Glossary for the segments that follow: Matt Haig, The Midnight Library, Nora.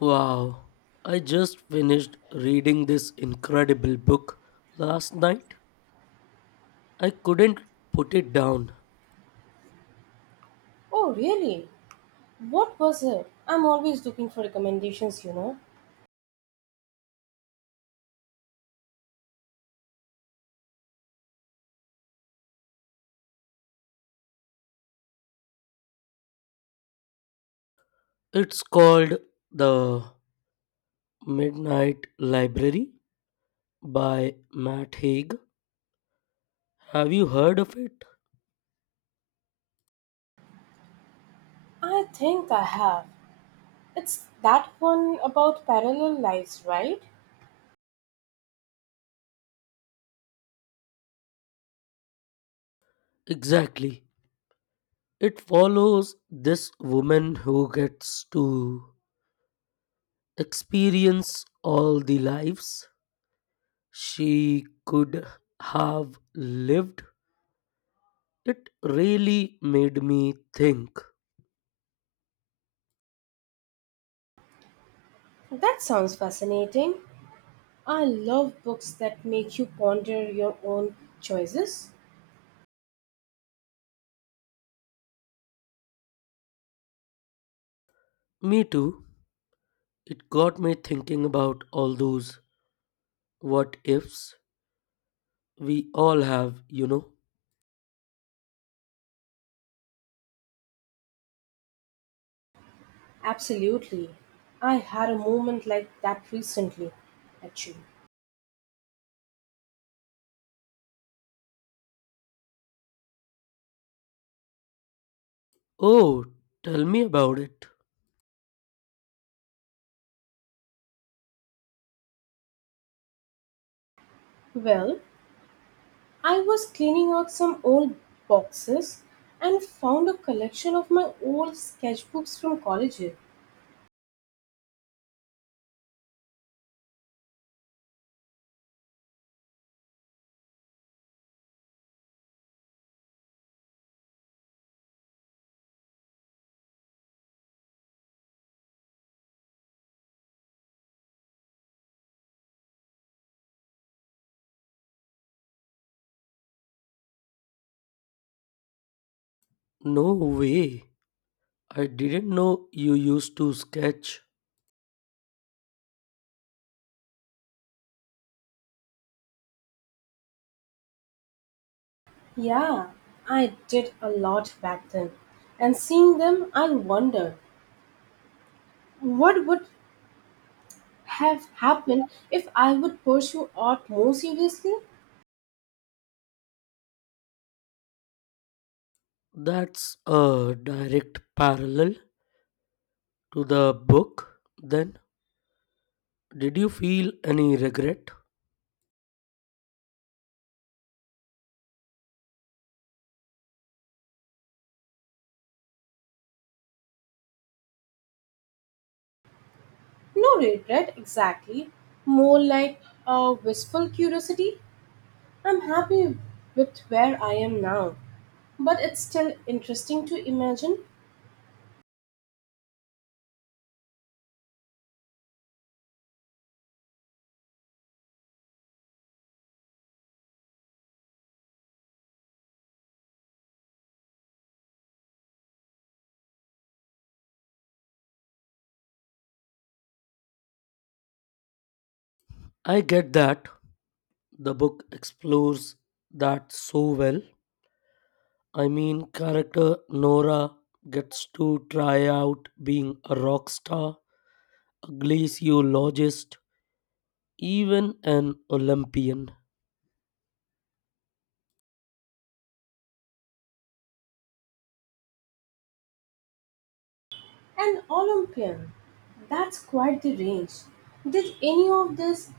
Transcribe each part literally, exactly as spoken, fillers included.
Wow, I just finished reading this incredible book last night. I couldn't put it down. Oh, really? What was it? I'm always looking for recommendations, you know. It's called The Midnight Library by Matt Haig. Have you heard of it? I think I have. It's that one about parallel lives, right? Exactly. It follows this woman who gets to experience all the lives she could have lived. It really made me think. That sounds fascinating. I love books that make you ponder your own choices. Me too. It got me thinking about all those what ifs we all have, you know. Absolutely. I had a moment like that recently, actually. Oh, tell me about it. Well, I was cleaning out some old boxes and found a collection of my old sketchbooks from college. No way. I didn't know you used to sketch. Yeah, I did a lot back then. And seeing them, I wondered, what would have happened if I would pursue art more seriously? That's a direct parallel to the book. Then, did you feel any regret? No regret exactly, more like a wistful curiosity. I'm happy with where I am now, but it's still interesting to imagine I get that. The book explores that so well. I mean, character Nora gets to try out being a rock star, a glaciologist, even an Olympian. an Olympian. That's quite the range. Did any of this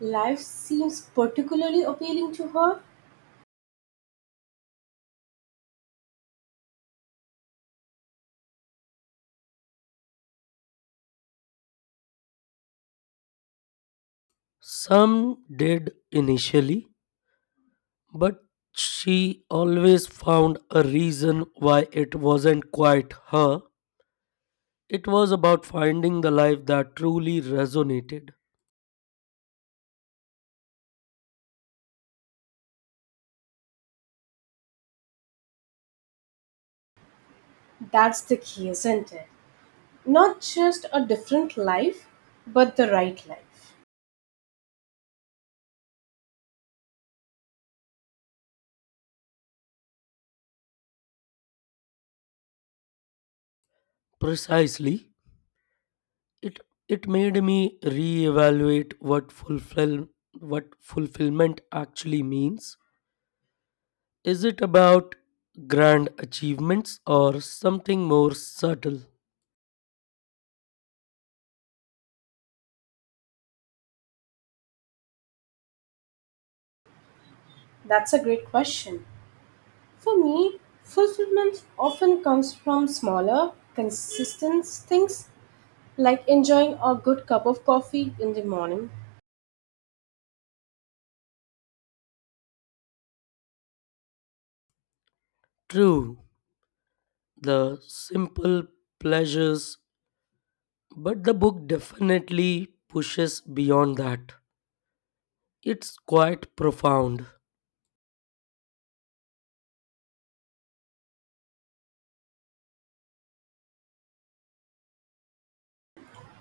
life seems particularly appealing to her? Some did initially, but she always found a reason why it wasn't quite her. It was about finding the life that truly resonated. That's the key, isn't it? Not just a different life, but the right life. Precisely, it it made me reevaluate what fulfill what fulfillment actually means. Is it about grand achievements or something more subtle? That's a great question. For me, fulfillment often comes from smaller, consistent things like enjoying a good cup of coffee in the morning. True. The simple pleasures, but the book definitely pushes beyond that. It's quite profound.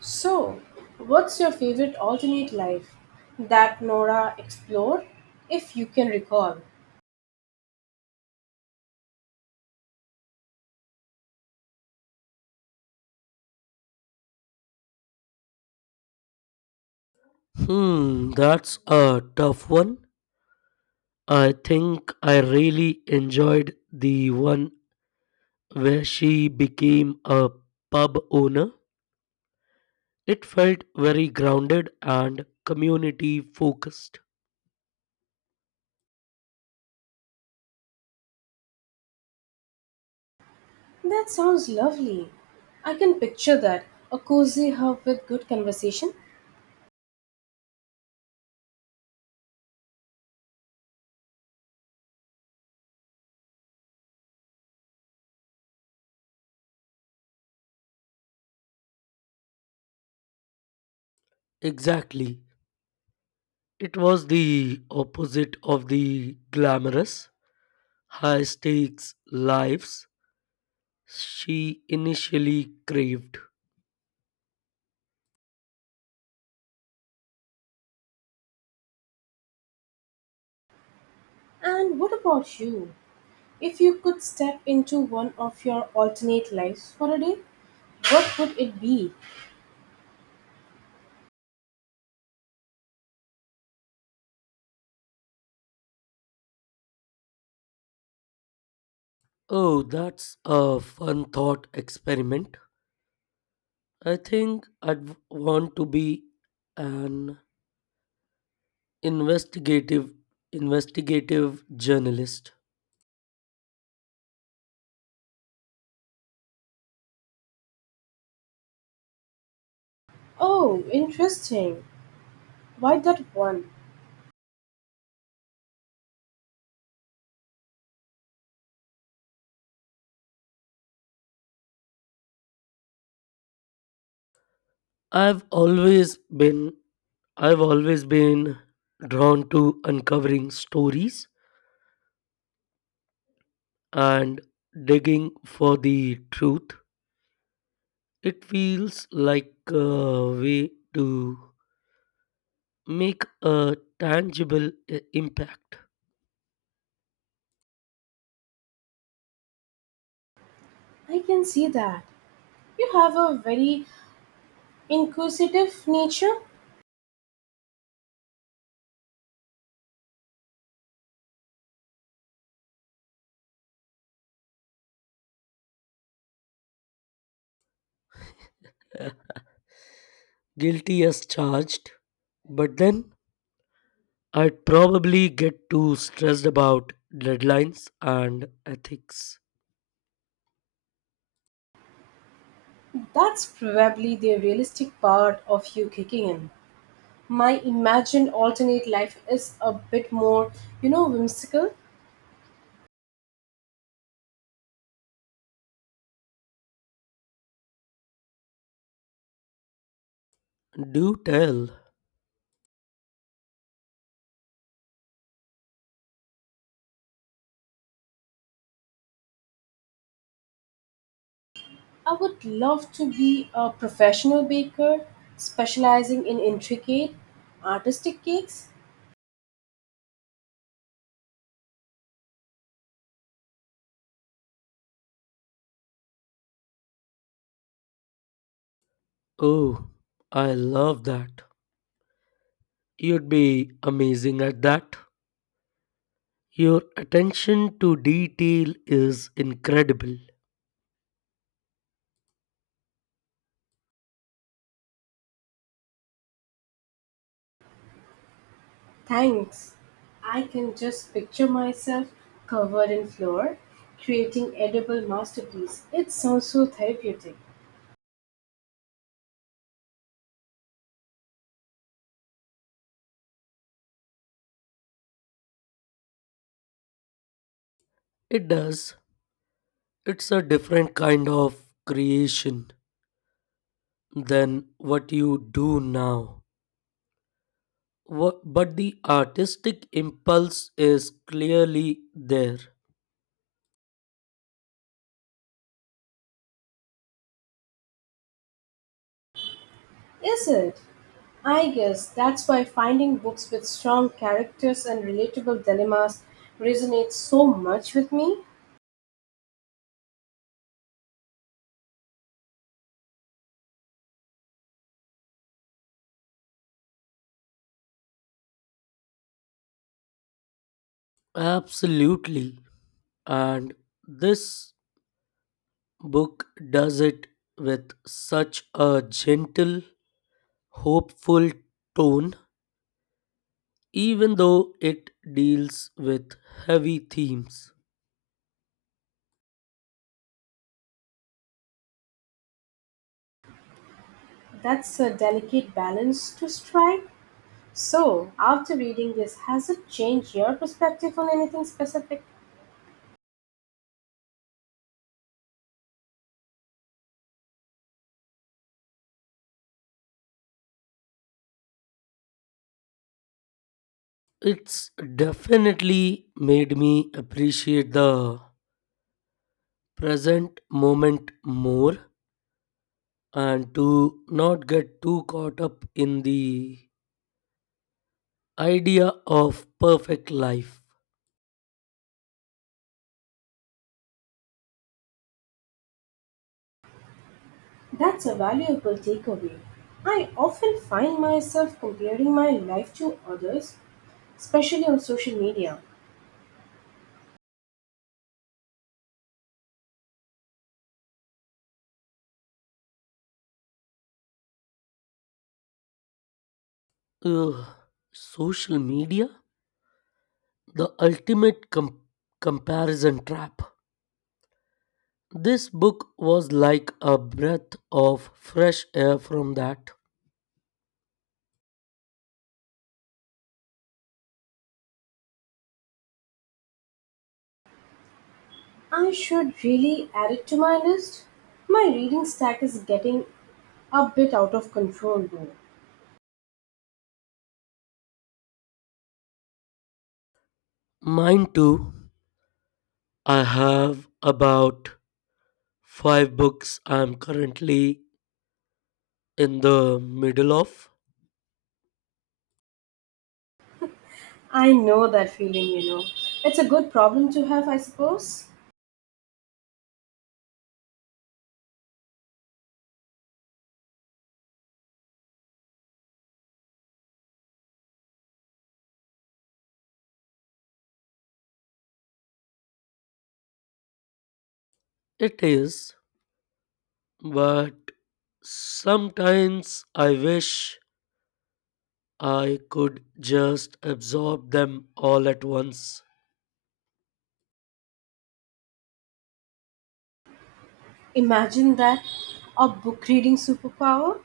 So, what's your favorite alternate life that Nora explored, if you can recall? Hmm, that's a tough one. I think I really enjoyed the one where she became a pub owner. It felt very grounded and community focused. That sounds lovely. I can picture that, a cozy hub with good conversation. Exactly. It was the opposite of the glamorous, high stakes lives she initially craved. And what about you? If you could step into one of your alternate lives for a day, what would it be? Oh, that's a fun thought experiment. I think I'd want to be an investigative investigative journalist. Oh, interesting. Why that one? I've always been I've always been drawn to uncovering stories and digging for the truth. It feels like a way to make a tangible i- impact. I can see that. You have a very inquisitive nature. Guilty as charged, but then I'd probably get too stressed about deadlines and ethics. That's probably the realistic part of you kicking in. My imagined alternate life is a bit more, you know, whimsical. Do tell. I would love to be a professional baker specializing in intricate artistic cakes. Oh, I love that. You'd be amazing at that. Your attention to detail is incredible. Thanks. I can just picture myself covered in flour, creating edible masterpiece. It sounds so therapeutic. It does. It's a different kind of creation than what you do now. Wha- But the artistic impulse is clearly there. Is it? I guess that's why finding books with strong characters and relatable dilemmas resonates so much with me. Absolutely. And this book does it with such a gentle, hopeful tone, even though it deals with heavy themes. That's a delicate balance to strike. So, after reading this, has it changed your perspective on anything specific? It's definitely made me appreciate the present moment more and to not get too caught up in the idea of perfect life. That's a valuable takeaway. I often find myself comparing my life to others, especially on social media. Ugh, social media? The Ultimate Com- Comparison Trap. This book was like a breath of fresh air from that. I should really add it to my list. My reading stack is getting a bit out of control though. Mine too. I have about five books I'm currently in the middle of. I know that feeling, you know. It's a good problem to have, I suppose. It is, but sometimes I wish I could just absorb them all at once. Imagine that, a book reading superpower.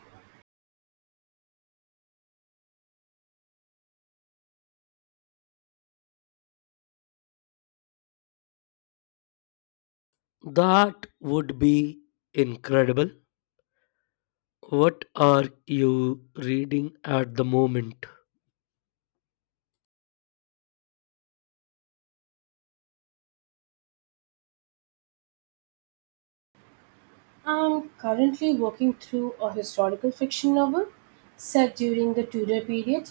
That would be incredible. What are you reading at the moment? I'm currently working through a historical fiction novel set during the Tudor period.